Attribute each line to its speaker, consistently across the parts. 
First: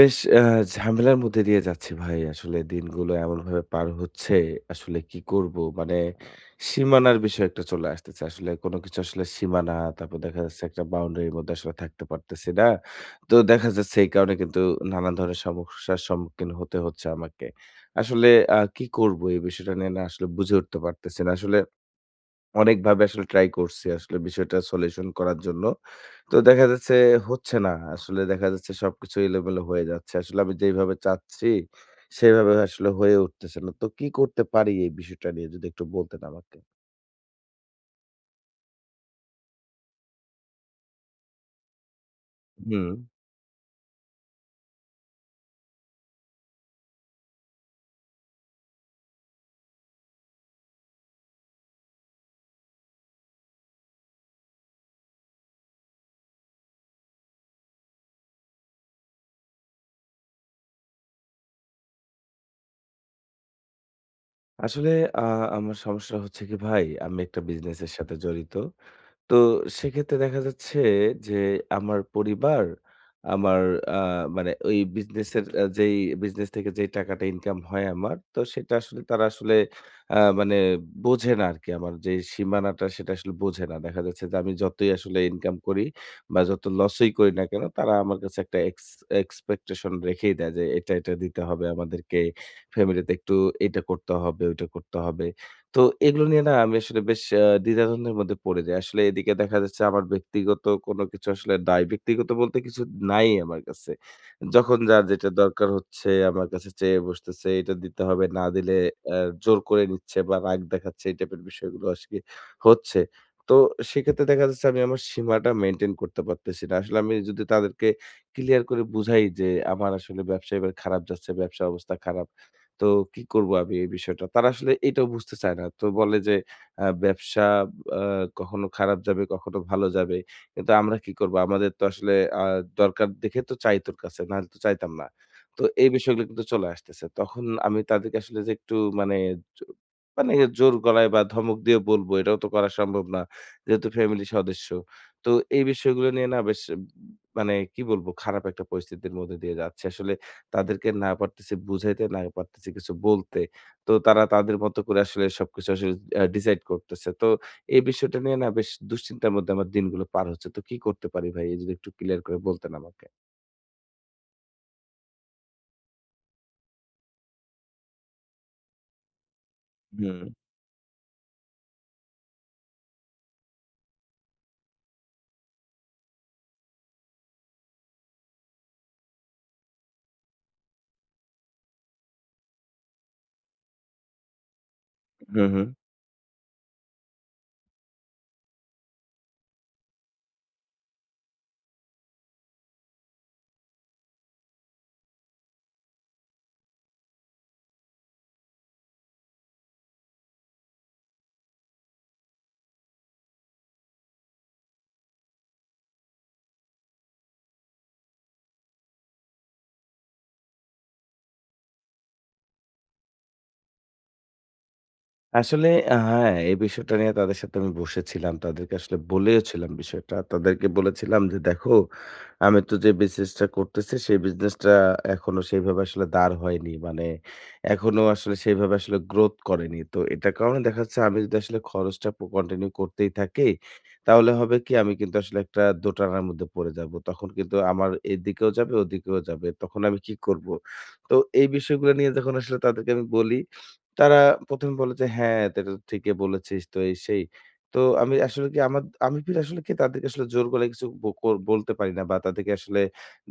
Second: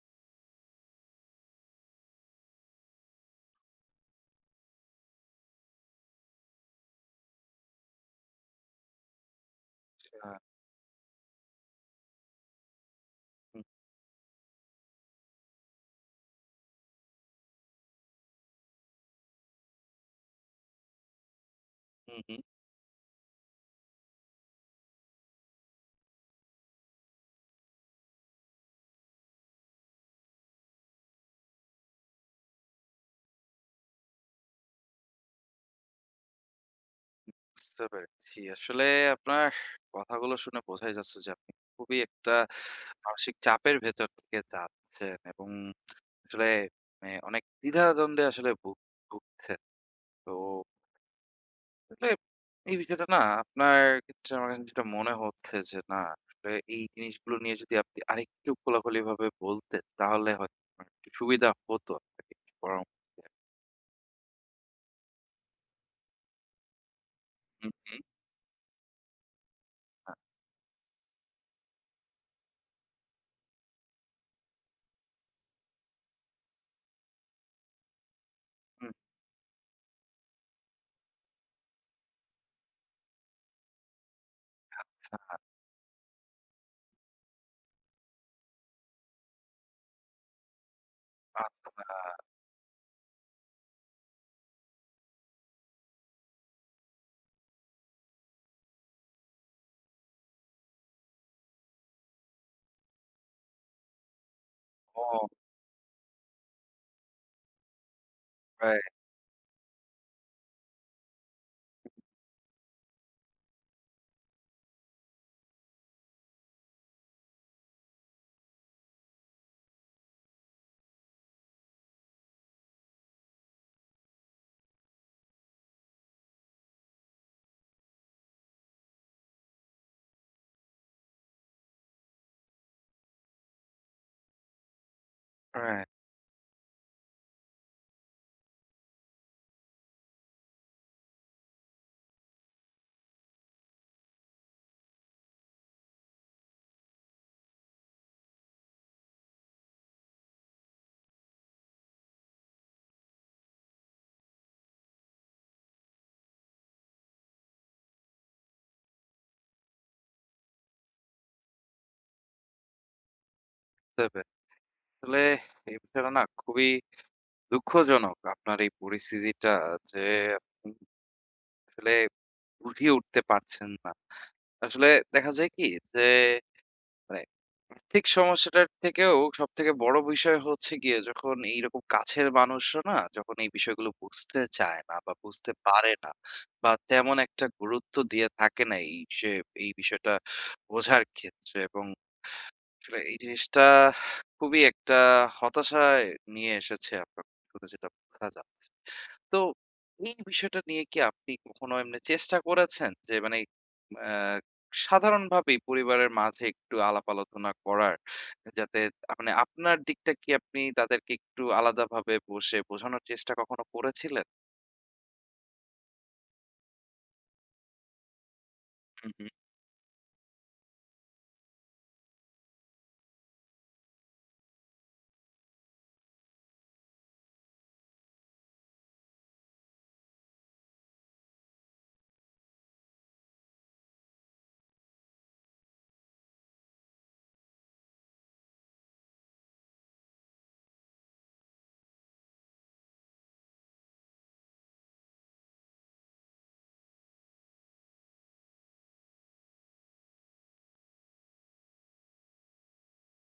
Speaker 1: বেশ ঝামেলার মধ্যে দিয়ে যাচ্ছি ভাই। আসলে দিনগুলো এমনভাবে পার হচ্ছে, আসলে কি করব? মানে সীমানার বিষয় একটা চলে আসতেছে। আসলে কোন কিছু আসলে সীমানা, তারপর
Speaker 2: আ
Speaker 1: দেখা যাচ্ছে একটা বাউন্ডারির মধ্যে আসলে থাকতে পারতেছি না। তো
Speaker 2: হু,
Speaker 1: দেখা যাচ্ছে এই কারণে কিন্তু নানান ধরনের সমস্যার সম্মুখীন হতে হচ্ছে আমাকে। আসলে কি করব? এই বিষয়টা নিয়ে না আসলে বুঝে উঠতে পারতেছি না। আসলে
Speaker 2: হু, হু।
Speaker 1: অনেকভাবে আসলে ট্রাই করছি আসলে বিষয়টা সলিউশন করার জন্য। তো দেখা যাচ্ছে হচ্ছে না। আসলে দেখা যাচ্ছে সবকিছু এলোমেলো হয়ে যাচ্ছে। আসলে আমি যেইভাবে চাচ্ছি, সেভাবে আসলে হয়ে উঠতেছে না। তো কি করতে পারি এই বিষয়টা নিয়ে যদি একটু বলতেন আমাকে?
Speaker 2: বুঝতে পেরেছি। আসলে আপনার কথাগুলো শুনে বোঝাই যাচ্ছে যে আপনি খুবই একটা
Speaker 1: হুম।
Speaker 2: মানসিক চাপের ভেতর থেকে যাচ্ছেন, এবং আসলে মানে অনেক দ্বিধাদ্বন্দ্বে আসলে ভুগছেন। তো আসলে এই বিষয়টা না আপনার ক্ষেত্রে আমার কাছে যেটা মনে হচ্ছে যে না, আসলে এই জিনিসগুলো নিয়ে যদি আপনি আরেকটু খোলাখুলিভাবে বলতেন তাহলে হয়তো আমার একটু সুবিধা হতো আপনাকে একটু পরামর্শ দেওয়া।
Speaker 1: আসলে আ আমার সমস্যা হচ্ছে কি ভাই, আমি একটা
Speaker 2: হু,
Speaker 1: বিজনেসের
Speaker 2: হু।
Speaker 1: সাথে জড়িত। তো
Speaker 2: আ
Speaker 1: সেক্ষেত্রে দেখা যাচ্ছে যে আমার পরিবার আমার আ মানে ওই বিজনেসের যেই বিজনেস থেকে যেই টাকাটা ইনকাম হয় আমার, তো সেটা
Speaker 2: হুম।
Speaker 1: আসলে তারা আসলে মানে বোঝে না আরকি। আমার যে সীমানাটা সেটা আসলে বোঝে না। দেখা যাচ্ছে যে আমি যতই আসলে ইনকাম করি বা যত লসই করি না কেন তারা আমার কাছে একটা এক্সপেকটেশন রেখেই দেয় যে এটা, এটা দিতে
Speaker 2: আ
Speaker 1: হবে আমাদেরকে। ফ্যামিলিতে একটু এটা করতে হবে, ওইটা করতে হবে। তো এগুলো নিয়ে না আমি আসলে বেশ দ্বিধাদ্বন্দ্বের মধ্যে পড়ে যাই। আসলে এদিকে দেখা যাচ্ছে আমার ব্যক্তিগত কোনো কিছু আসলে নাই। ব্যক্তিগত বলতে কিছু নাই আমার কাছে। যখন যার
Speaker 2: ও
Speaker 1: যেটা দরকার হচ্ছে আমার কাছে চেয়ে বসতেছে। এটা দিতে হবে, না দিলে
Speaker 2: রাইট,
Speaker 1: অ্যা জোর করে নিচ্ছে বা রাগ দেখাচ্ছে এই টাইপের বিষয়গুলো আজকে হচ্ছে। তো সেক্ষেত্রে দেখা যাচ্ছে আমি আমার সীমাটা মেইনটেইন করতে পারতেছি না। আসলে আমি যদি তাদেরকে ক্লিয়ার করে বুঝাই যে আমার আসলে ব্যবসা এবার খারাপ যাচ্ছে, ব্যবসার অবস্থা খারাপ। তো কি করব আমি এই বিষয়টা? তারা আসলে এটাও বুঝতে চায় না। তো বলে যে ব্যবসা আ কখনো খারাপ যাবে, কখনো ভালো যাবে। কিন্তু আমরা কি করব? আমাদের তো আসলে আ দরকার দেখে তো চাই তোর কাছে, নাহলে তো চাইতাম না। তো এই
Speaker 2: রাইট।
Speaker 1: বিষয়গুলো কিন্তু চলে আসতেছে। তখন আমি তাদেরকে আসলে যে একটু মানে জ মানে জোর গলায় বা ধমক দিয়ে বলব, এটাও তো করা সম্ভব না। যেহেতু ফ্যামিলি সদস্য। তো এই বিষয়গুলো নিয়ে না বেশ মানে কি বলব? খারাপ একটা পরিস্থিতির মধ্যে দিয়ে যাচ্ছি। আসলে তাদেরকে না পারতেছি বুঝাইতে, না পারতেছি কিছু বলতে। তো তারা তাদের মতো করে আসলে সবকিছু আসলে ডিসাইড করতেছে। তো এই বিষয়টা নিয়ে না বেশ দুশ্চিন্তার মধ্যে আমার দিনগুলো পার হচ্ছে। তো কি করতে পারি ভাই? যদি একটু ক্লিয়ার করে বলতেন আমাকে।
Speaker 2: বুঝতে পেরেছি। আসলে এই বিষয়টা না খুবই দুঃখজনক আপনার এই পরিস্থিতিটা, যে
Speaker 1: হুম,
Speaker 2: আপনি আসলে বুঝিয়ে উঠতে পারছেন না। আসলে দেখা যায় কি, যে মানে আর্থিক সমস্যাটার থেকেও সবথেকে বড় বিষয় হচ্ছে গিয়ে, যখন এইরকম কাছের মানুষরা না, যখন এই বিষয়গুলো বুঝতে চায় না বা
Speaker 1: হুম,
Speaker 2: বুঝতে
Speaker 1: হুম।
Speaker 2: পারে না বা তেমন একটা গুরুত্ব দিয়ে থাকে না এই বিষয়টা বোঝার ক্ষেত্রে, এবং আসলে এই জিনিসটা খুবই একটা হতাশায় নিয়ে এসেছে আপনার, শুনে যেটা বোঝা যায়। তো এই বিষয়টা নিয়ে কি আপনি কখনো এমনি চেষ্টা করেছেন যে, মানে আহ, সাধারণভাবেই পরিবারের মাঝে একটু আলাপ আলোচনা করার, যাতে মানে আপনার দিকটা কি আপনি তাদেরকে একটু আলাদাভাবে বসে বোঝানোর চেষ্টা কখনো করেছিলেন?
Speaker 1: আসলে হ্যাঁ, এই বিষয়টা নিয়ে তাদের সাথে আমি বসেছিলাম। তাদেরকে আসলে
Speaker 2: হুম, হুম।
Speaker 1: বলেওছিলাম বিষয়টা। তাদেরকে বলেছিলাম যে, "দেখো, আমি তো যে বিজনেসটা করতেছি, সেই বিজনেসটা এখনো সেইভাবে আসলে দাঁড় হয়নি। মানে এখনো আসলে সেইভাবে আসলে গ্রোথ করেনি। তো এটার কারণে দেখা যাচ্ছে আমি যদি আসলে খরচটা কন্টিনিউ করতেই থাকি, তাহলে হবে কি আমি কিন্তু আসলে একটা দোটানার মধ্যে পড়ে যাব। তখন কিন্তু আমার এদিকেও যাবে, ওদিকেও যাবে। তখন আমি কি করব?" তো এই বিষয়গুলো নিয়ে যখন আসলে তাদেরকে আমি বলি তারা ১ম বলে যে, "হ্যাঁ, এটা তো ঠিকই বলেছিস" তো এই সেই। তো আমি ফির আসলে কি তাদেরকে আসলে জোর গলায় কিছু ব কর বলতে পারি না বা তাদেরকে আসলে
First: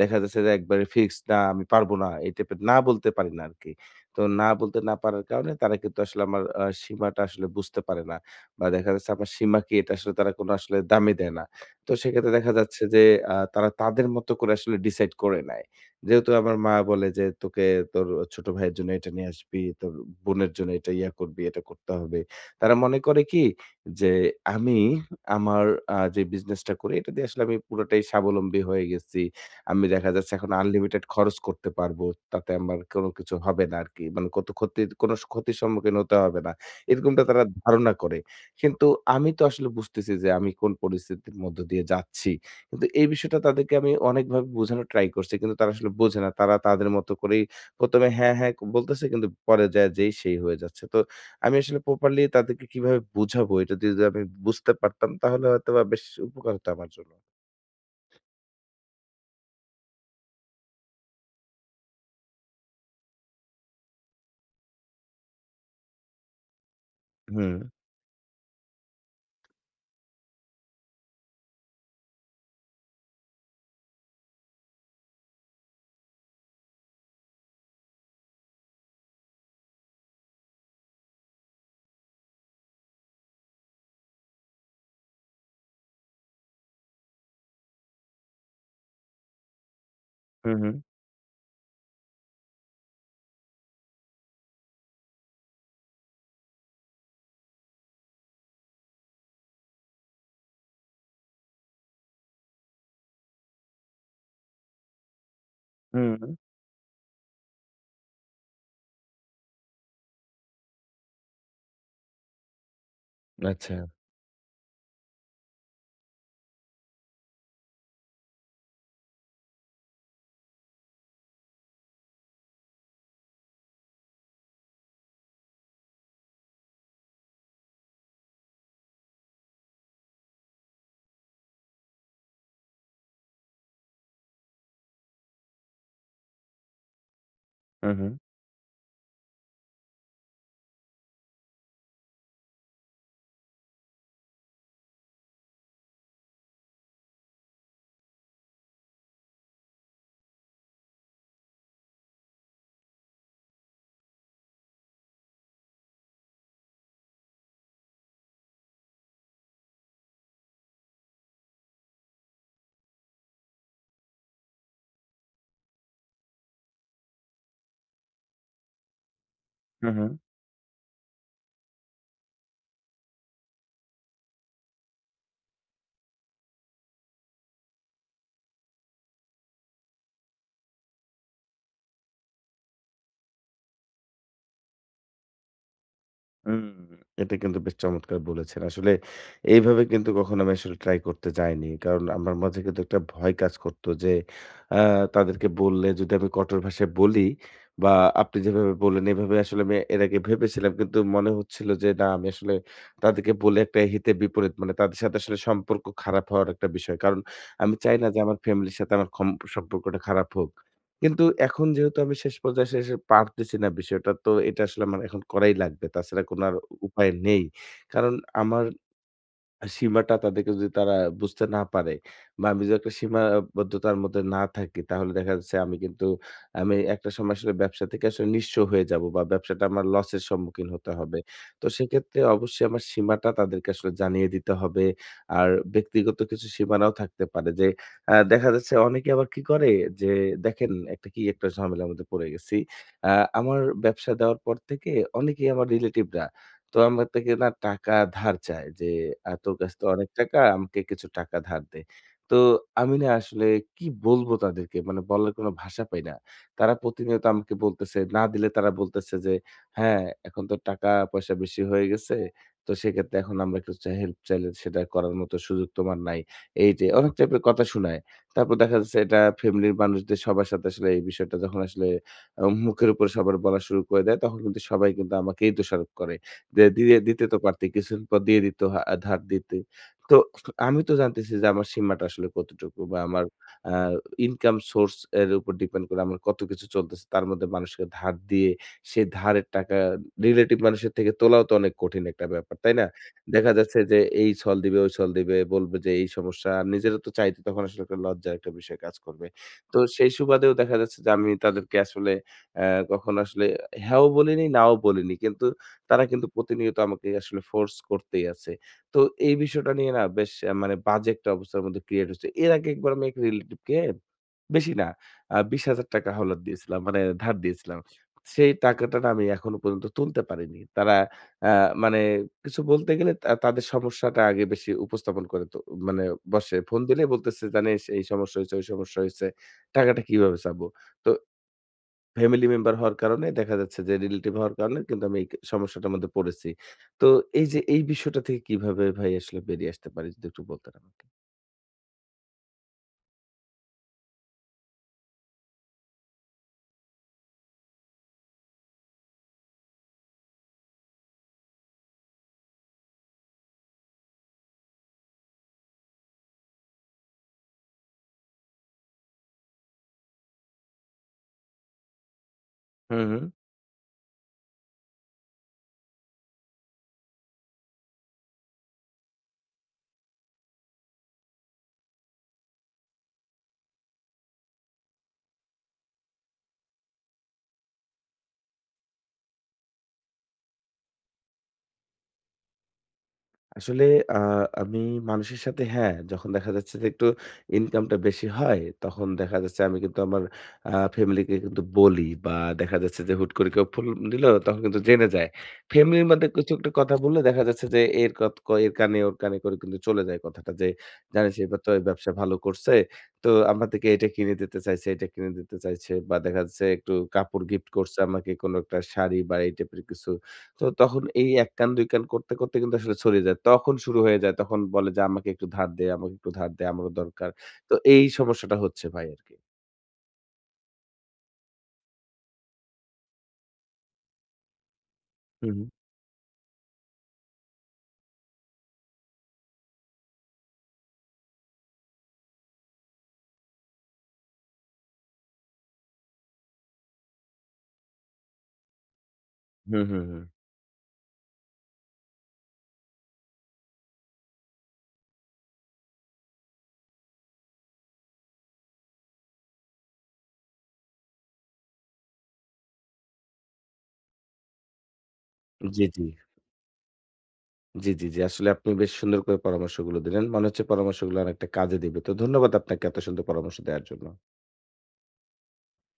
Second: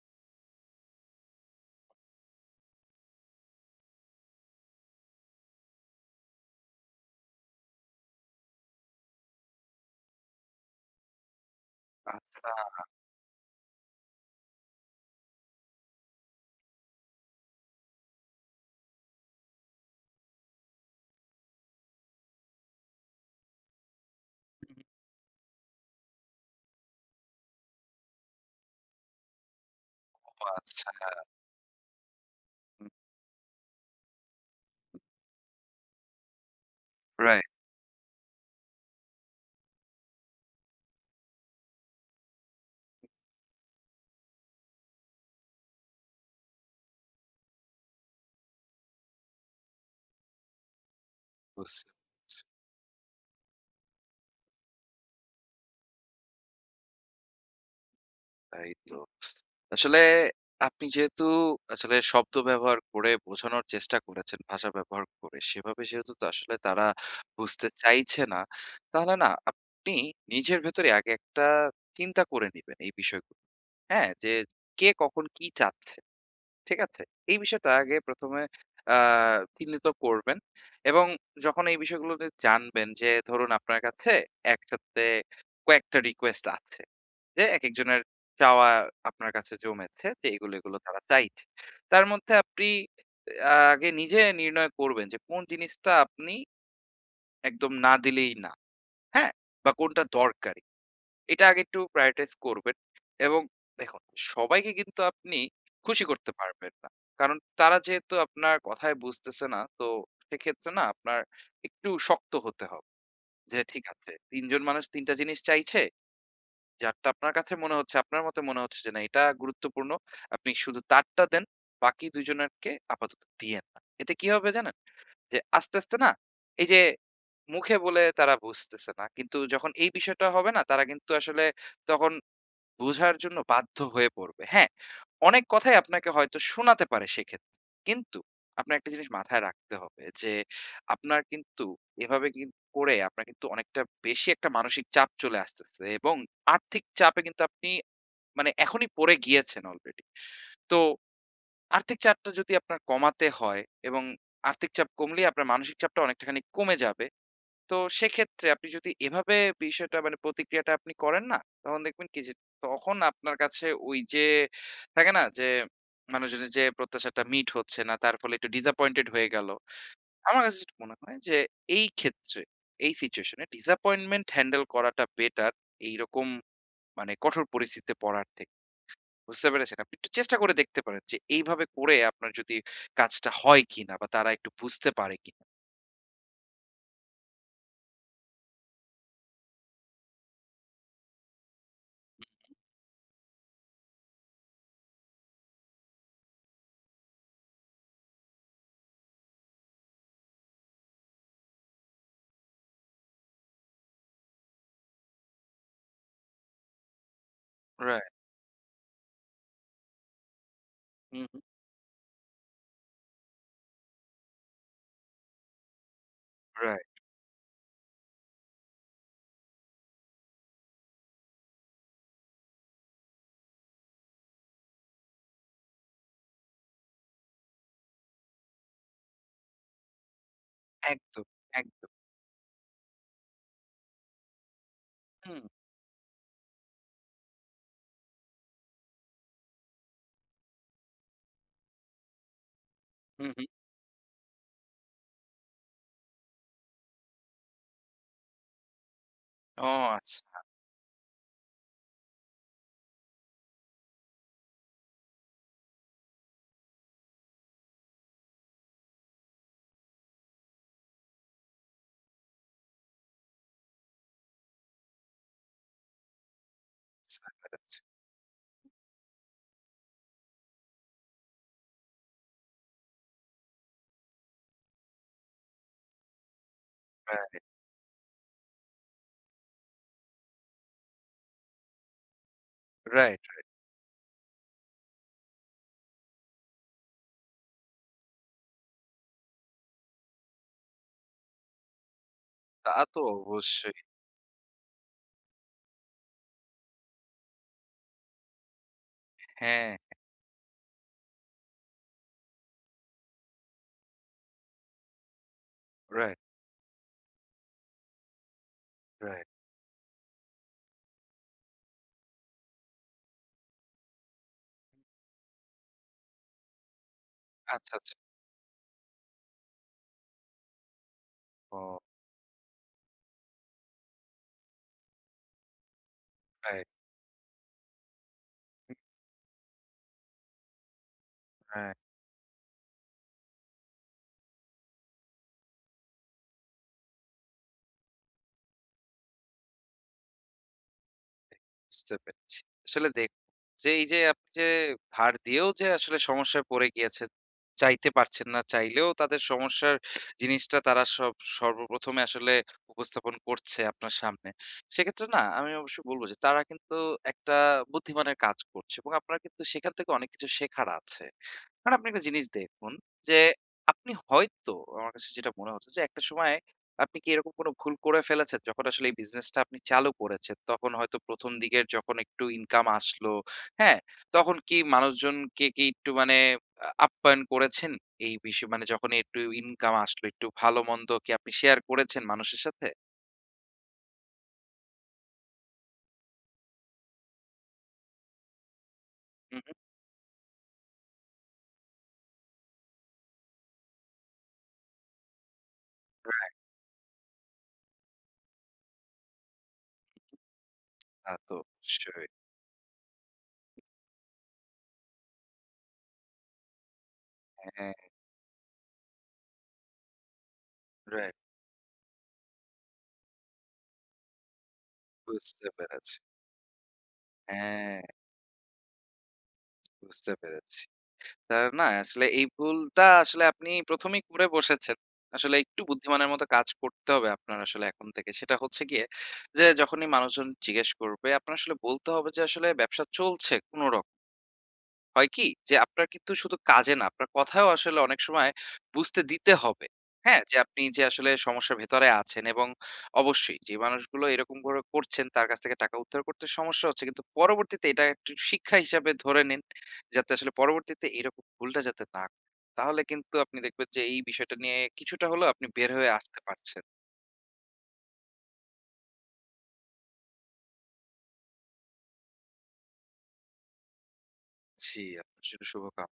Speaker 1: দেখা যাচ্ছে যে একবারে ফিক্সড না আমি পারবো না। এই টাইপের না বলতে পারি না আরকি। তো না বলতে না পারার কারণে তারা কিন্তু আসলে আমার সীমাটা আসলে বুঝতে পারে না। বা দেখা যাচ্ছে আমার সীমা কি এটা আসলে তারা কোনো আসলে দামই দেয় না। তো সেক্ষেত্রে দেখা
Speaker 2: আচ্ছা।
Speaker 1: যাচ্ছে যে তারা তাদের মতো করে আসলে ডিসাইড করে নেয়। যেহেতু আমার মা বলে যে, "তোকে তোর ছোট ভাইয়ের জন্য এটা নিয়ে আসবি, তোর বোনের জন্য এটা ইয়া করবি, এটা করতে হবে।" তারা মনে করে কি যে, আমি আমার যে বিজনেসটা করি এটা দিয়ে আসলে আমি পুরোটাই স্বাবলম্বী হয়ে গেছি। আমি দেখা যাচ্ছে
Speaker 2: ও
Speaker 1: এখন
Speaker 2: আচ্ছা।
Speaker 1: আনলিমিটেড খরচ করতে পারবো। তাতে আমার কোনো কিছু হবে না আরকি। মানে কত ক্ষতির কোনো ক্ষতির সম্মুখীন হতে হবে না। এরকমটা তারা
Speaker 2: রাইট।
Speaker 1: ধারণা করে। কিন্তু আমি তো আসলে বুঝতেছি যে আমি কোন পরিস্থিতির মধ্য দিয়ে যাচ্ছি। কিন্তু এই বিষয়টা তাদেরকে আমি অনেকভাবে বোঝানোর ট্রাই করছি। কিন্তু তারা আসলে বোঝে না। তারা তাদের মতো করেই ১ম এ হ্যাঁ, হ্যাঁ ক- বলতেছে কিন্তু পরে যায়া যেই সেই হয়ে যাচ্ছে। তো আমি আসলে
Speaker 2: বুঝতে
Speaker 1: প্রপারলি
Speaker 2: পেরেছি।
Speaker 1: তাদেরকে কিভাবে বুঝাবো এটা যদি আমি বুঝতে পারতাম তাহলে হয়তোবা বেশ উপকার হতো আমার জন্য।
Speaker 2: তাই তো, আসলে আপনি যেহেতু আসলে শব্দ ব্যবহার করে বোঝানোর চেষ্টা করেছেন, ভাষা ব্যবহার করে, সেভাবে যেহেতু তো আসলে তারা
Speaker 1: হুম,
Speaker 2: বুঝতে চাইছে না, তাহলে না আপনি নিজের ভেতরে আগে একটা চিন্তা করে নিবেন এই বিষয়গুলো। হ্যাঁ? যে কে কখন কি চাচ্ছে, ঠিক আছে? এই বিষয়টা আগে ১ম এ আ চিহ্নিত করবেন, এবং যখন এই বিষয়গুলো নিয়ে জানবেন, যে ধরুন আপনার কাছে একসাথে কয়েকটা রিকোয়েস্ট আছে। যে একেকজনের চাওয়া আপনার কাছে জমেছে, যে
Speaker 1: হু,
Speaker 2: এগুলো,
Speaker 1: হু,
Speaker 2: এগুলো তারা চাইছে। তার মধ্যে আপনি আগে নিজে নির্ণয় করবেন যে কোন জিনিসটা আপনি একদম না দিলেই না। হ্যাঁ? বা কোনটা দরকারি। এটা আগে একটু prioritize করবেন, এবং দেখুন, সবাইকে কিন্তু আপনি
Speaker 1: হু,
Speaker 2: খুশি
Speaker 1: হু।
Speaker 2: করতে পারবেন না। কারণ তারা যেহেতু আপনার কথায় বুঝতেছে না, তো সেক্ষেত্রে না আপনার একটু শক্ত হতে হবে। যে
Speaker 1: আচ্ছা।
Speaker 2: ঠিক আছে, ৩ জন মানুষ ৩ টা জিনিস চাইছে। যারটা আপনার কাছে মনে হচ্ছে, আপনার মতে মনে হচ্ছে যে না এটা গুরুত্বপূর্ণ, আপনি শুধু তারটা দেন, বাকি ২ জনেরকে আপাতত দিয়েন না। এতে কি হবে জানেন? যে আস্তে, আস্তে না, এই যে মুখে বলে তারা বুঝতেছে না, কিন্তু যখন এই বিষয়টা হবে না, তারা কিন্তু আসলে তখন বোঝার জন্য বাধ্য হয়ে পড়বে। হ্যাঁ, অনেক কথাই আপনাকে হয়তো শোনাতে পারে সেক্ষেত্রে।
Speaker 1: হু, হু,
Speaker 2: কিন্তু আপনার একটা জিনিস মাথায় রাখতে হবে যে, আপনার কিন্তু এভাবে করে আপনার কিন্তু অনেকটা বেশি একটা মানসিক চাপ চলে আসতেছে, এবং আর্থিক চাপে কিন্তু আপনি মানে এখনই পড়ে গিয়েছেন অলরেডি। তো আর্থিক চাপটা যদি আপনার কমাতে হয়, এবং আর্থিক চাপ কমলেই আপনার মানসিক চাপটা অনেকটাখানি কমে যাবে। তো সেক্ষেত্রে আপনি যদি এভাবে বিষয়টা, মানে প্রতিক্রিয়াটা আপনি করেন না, তখন দেখবেন কি, যে তখন আপনার কাছে ওই যে থাকে না, যে মানুষজনের যে প্রত্যাশাটা মিট হচ্ছে না তার ফলে একটু ডিসঅ্যাপয়েন্টেড হয়ে গেল।
Speaker 1: হু, হু।
Speaker 2: আমার কাছে যেটা মনে হয় যে এই ক্ষেত্রে, এই সিচুয়েশনে ডিসঅ্যাপয়েন্টমেন্ট হ্যান্ডেল করাটা বেটার এইরকম মানে কঠোর পরিস্থিতিতে পড়ার থেকে। বুঝতে পেরেছেন? আপনি একটু চেষ্টা করে দেখতে পারেন যে এইভাবে করে আপনার যদি কাজটা হয় কিনা, বা তারা একটু বুঝতে পারে কিনা।
Speaker 1: হুম, এটা কিন্তু বেশ চমৎকার বলেছেন। আসলে এইভাবে কিন্তু কখনো আমি আসলে ট্রাই করতে যাইনি। কারণ আমার মাঝে কিন্তু একটা ভয় কাজ করত যে আ তাদেরকে বললে যদি আমি কঠোর ভাষায় বলি বা আপনি যেভাবে বললেন এভাবে আসলে আমি এর আগে ভেবেছিলাম। কিন্তু মনে হচ্ছিল যে না আমি আসলে তাদেরকে বলে একটা হিতে বিপরীত মানে তাদের সাথে আসলে সম্পর্ক খারাপ হওয়ার একটা বিষয়। কারণ আমি চাই না
Speaker 2: রাইট,
Speaker 1: যে আমার ফ্যামিলির সাথে আমার সম্পর্কটা খারাপ হোক।
Speaker 2: হুম,
Speaker 1: কিন্তু
Speaker 2: হুম।
Speaker 1: এখন যেহেতু আমি শেষ পর্যায়ে এসে পারতেছি না বিষয়টা, তো এটা আসলে আমার এখন করাই লাগবে। তাছাড়া কোনো আর
Speaker 2: রাইট।
Speaker 1: উপায় নেই। কারণ আমার সীমাটা তাদেরকে যদি তারা বুঝতে না পারে বা আমি যদি একটা সীমাবদ্ধতার মধ্যে না থাকি, তাহলে দেখা যাচ্ছে আমি একটা সময় আসলে ব্যবসা থেকে আসলে নিঃস্ব হয়ে যাব বা ব্যবসাটা আমার লসের সম্মুখীন হতে হবে।
Speaker 2: একদম,
Speaker 1: তো
Speaker 2: একদম।
Speaker 1: সেক্ষেত্রে অবশ্যই আমার সীমাটা তাদেরকে আসলে জানিয়ে দিতে হবে।
Speaker 2: হুম।
Speaker 1: আর ব্যক্তিগত কিছু সীমানাও থাকতে পারে যে দেখা যাচ্ছে অনেকে আবার কি করে যে দেখেন একটা কি একটা ঝামেলার মধ্যে পড়ে গেছি। আ
Speaker 2: হুম, হুম।
Speaker 1: আমার ব্যবসা দেওয়ার পর থেকে অনেকেই আমার রিলেটিভরা তো আমার থেকে না টাকা ধার চায় যে, "তোর
Speaker 2: ও
Speaker 1: কাছে তো অনেক টাকা,
Speaker 2: আচ্ছা,
Speaker 1: আমাকে কিছু টাকা ধার দে।" তো আমি না আসলে কি বলবো তাদেরকে? মানে বলার কোনো ভাষা পাই না। তারা প্রতিনিয়ত আমাকে বলতেছে, না দিলে তারা বলতেছে যে, "হ্যাঁ, এখন তো টাকা-পয়সা বেশি হয়ে গেছে। তো সেক্ষেত্রে এখন আমরা কিছু হেল্প চাইলে সেটা করার মতো সুযোগ তোমার নাই।" এই যে অনেক
Speaker 2: আচ্ছা,
Speaker 1: টাইপের কথা
Speaker 2: আচ্ছা।
Speaker 1: শুনায়। তারপর দেখা যাচ্ছে এটা ফ্যামিলির মানুষদের সবার সাথে আসলে এই বিষয়টা যখন আসলে মুখের উপর সবার বলা শুরু করে দেয়, তখন কিন্তু সবাই কিন্তু আমাকেই দোষারোপ করে। দিয়ে দিতে তো
Speaker 2: রাইট,
Speaker 1: পারতে। কিছুদিন পর দিয়ে দিত হা ধার দিতে। তো আমি তো জানতেছি যে আমার সীমাটা আসলে কতটুকু বা
Speaker 2: রাইট।
Speaker 1: আমার আ ইনকাম সোর্স এর উপর ডিপেন্ড করে আমার কত কিছু চলতেছে। তার মধ্যে মানুষকে ধার দিয়ে সেই ধারের টাকা রিলেটিভ মানুষের থেকে তোলাও তো অনেক কঠিন একটা ব্যাপার,
Speaker 2: তা
Speaker 1: তাই না?
Speaker 2: তো
Speaker 1: দেখা
Speaker 2: অবশ্যই।
Speaker 1: যাচ্ছে যে এই ছল দিবে, ওই ছল দিবে, বলবে যে এই সমস্যা। আর নিজেরও তো চাইতে তখন আসলে একটা লজ্জার একটা বিষয় কাজ করবে।
Speaker 2: হ্যাঁ,
Speaker 1: তো সেই সুবাদেও দেখা যাচ্ছে যে আমি তাদেরকে আসলে কখনো আসলে হ্যাঁও বলিনি, নাও বলিনি। কিন্তু তারা
Speaker 2: রাইট,
Speaker 1: কিন্তু প্রতিনিয়ত আমাকে আসলে ফোর্স করতেই আছে। তো
Speaker 2: রাইট।
Speaker 1: এই বিষয়টা নিয়ে না বেশ মানে বাজে একটা অবস্থার মধ্যে ক্রিয়েট হচ্ছে। এর আগে একবার আমি এক রিলেটিভকে বেশি না ৳২০,০০০ হাওলাত দিয়েছিলাম। মানে ধার
Speaker 2: আচ্ছা,
Speaker 1: দিয়েছিলাম।
Speaker 2: আচ্ছা।
Speaker 1: সেই টাকাটা না আমি এখনো পর্যন্ত তুলতে পারিনি। তারা আ
Speaker 2: ও
Speaker 1: মানে কিছু বলতে গেলে তা তাদের সমস্যাটা আগে বেশি উপস্থাপন করে তো মানে বসে।
Speaker 2: রাইট,
Speaker 1: ফোন দিলেই বলতেছে, "জানিস এই সমস্যা হয়েছে, ওই সমস্যা হয়েছে। টাকাটা কিভাবে চাবো?" তো
Speaker 2: রাইট।
Speaker 1: ফ্যামিলি মেম্বার হওয়ার কারণে দেখা যাচ্ছে যে রিলেটিভ হওয়ার কারণে কিন্তু আমি এই সমস্যাটার মধ্যে পড়েছি। তো এই যে এই বিষয়টা থেকে কিভাবে ভাই আসলে বেরিয়ে আসতে পারি? যদি একটু বলতেন আমাকে।
Speaker 2: বুঝতে পেরেছি। আসলে দেখুন, যে এই যে আপনি যে ধার দিয়েও যে আসলে সমস্যায় পড়ে গিয়েছেন, চাইতে পারছেন না, চাইলেও তাদের সমস্যার জিনিসটা তারা সব সর্বপ্রথমে আসলে উপস্থাপন করছে আপনার সামনে। সেক্ষেত্রে না আমি অবশ্যই বলব যে তারা কিন্তু একটা বুদ্ধিমানের কাজ করছে, এবং আপনার কিন্তু সেখান থেকে অনেক কিছু শেখার আছে। কারণ আপনি একটা জিনিস দেখুন,
Speaker 1: হু, হু।
Speaker 2: যে আপনি হয়তো, আমার কাছে যেটা মনে হচ্ছে, যে একটা সময় আপনি কি এরকম কোনো ভুল করে ফেলেছেন? যখন আসলে এই বিজনেসটা আপনি চালু করেছেন, তখন হয়তো ১ম দিকের যখন একটু ইনকাম আসলো, হ্যাঁ? তখন কি মানুষজনকে কি একটু মানে আপ্যায়ন করেছেন? এই বিষয় মানে যখন একটু ইনকাম আসলো, একটু ভালো-মন্দ কি আপনি শেয়ার করেছেন মানুষের সাথে?
Speaker 1: আসলে আ আমি মানুষের সাথে হ্যাঁ, যখন দেখা যাচ্ছে যে একটু ইনকামটা বেশি হয়, তখন দেখা
Speaker 2: হুম, হুম।
Speaker 1: যাচ্ছে আমি কিন্তু আমার ফ্যামিলিকে কিন্তু বলি বা দেখা যাচ্ছে যে হুট করে কেউ ফোন দিল তখন কিন্তু জেনে যায়। ফ্যামিলির মধ্যে
Speaker 2: রাইট,
Speaker 1: কিছু একটা কথা বললে দেখা যাচ্ছে যে এর কত ক এর কানে ওর কানে করে কিন্তু চলে যায় কথাটা যে,
Speaker 2: তা
Speaker 1: "জানিস
Speaker 2: তো
Speaker 1: এবার তো এই
Speaker 2: অবশ্যই।
Speaker 1: ব্যবসা ভালো করছে। তো আমার থেকে এটা কিনে দিতে চাইছে, এটা কিনে দিতে চাইছে" বা দেখা যাচ্ছে একটু কাপড় গিফট
Speaker 2: হ্যাঁ,
Speaker 1: করছে আমাকে কোনো একটা শাড়ি বা এই টাইপের কিছু। তো তখন
Speaker 2: রাইট।
Speaker 1: এই ১ কান ২ কান করতে, করতে কিন্তু আসলে ছড়িয়ে যায়। তখন শুরু হয়ে যায়। তখন বলে যে, "আমাকে একটু
Speaker 2: বুঝতে
Speaker 1: ধার দে,
Speaker 2: পেরেছি।
Speaker 1: আমাকে একটু ধার দে, আমারও দরকার।" তো
Speaker 2: হ্যাঁ,
Speaker 1: এই সমস্যাটা হচ্ছে ভাই আরকি।
Speaker 2: বুঝতে পেরেছি। তা না, আসলে এই ভুলটা আসলে আপনি ১ম এই করে বসেছেন। আসলে
Speaker 1: হু,
Speaker 2: একটু
Speaker 1: হু।
Speaker 2: বুদ্ধিমানের মতো কাজ করতে হবে আপনার আসলে এখন থেকে। সেটা হচ্ছে গিয়ে যে, যখনই মানুষজন জিজ্ঞেস করবে, আপনার আসলে বলতে হবে যে, আসলে ব্যবসা চলছে কোনরকম। হয় কি? যে আপনার কিন্তু শুধু কাজে না, আপনার কথায়ও আসলে অনেক সময় বুঝতে দিতে হবে।
Speaker 1: হুম, হুম, হুম।
Speaker 2: হ্যাঁ? যে আপনি যে আসলে সমস্যার ভেতরে আছেন, এবং অবশ্যই যে মানুষগুলো এরকম করে করছেন তার কাছ থেকে টাকা উদ্ধার করতে সমস্যা হচ্ছে। কিন্তু পরবর্তীতে এটা একটু শিক্ষা হিসাবে ধরে নিন, যাতে আসলে পরবর্তীতে এরকম ভুলটা যাতে না করেন। তাহলে কিন্তু আপনি দেখবেন যে এই বিষয়টা নিয়ে কিছুটা হলেও আপনি
Speaker 1: হুম।
Speaker 2: বের
Speaker 1: জি,
Speaker 2: হয়ে
Speaker 1: জি।
Speaker 2: আসতে পারছেন।
Speaker 1: জি, জি, জি। আসলে আপনি বেশ সুন্দর করে পরামর্শগুলো দিলেন। মনে হচ্ছে পরামর্শগুলো অনেকটা কাজে দিবে। তো ধন্যবাদ আপনাকে এত সুন্দর পরামর্শ দেওয়ার জন্য।
Speaker 2: জি, আপনার জন্য শুভকাম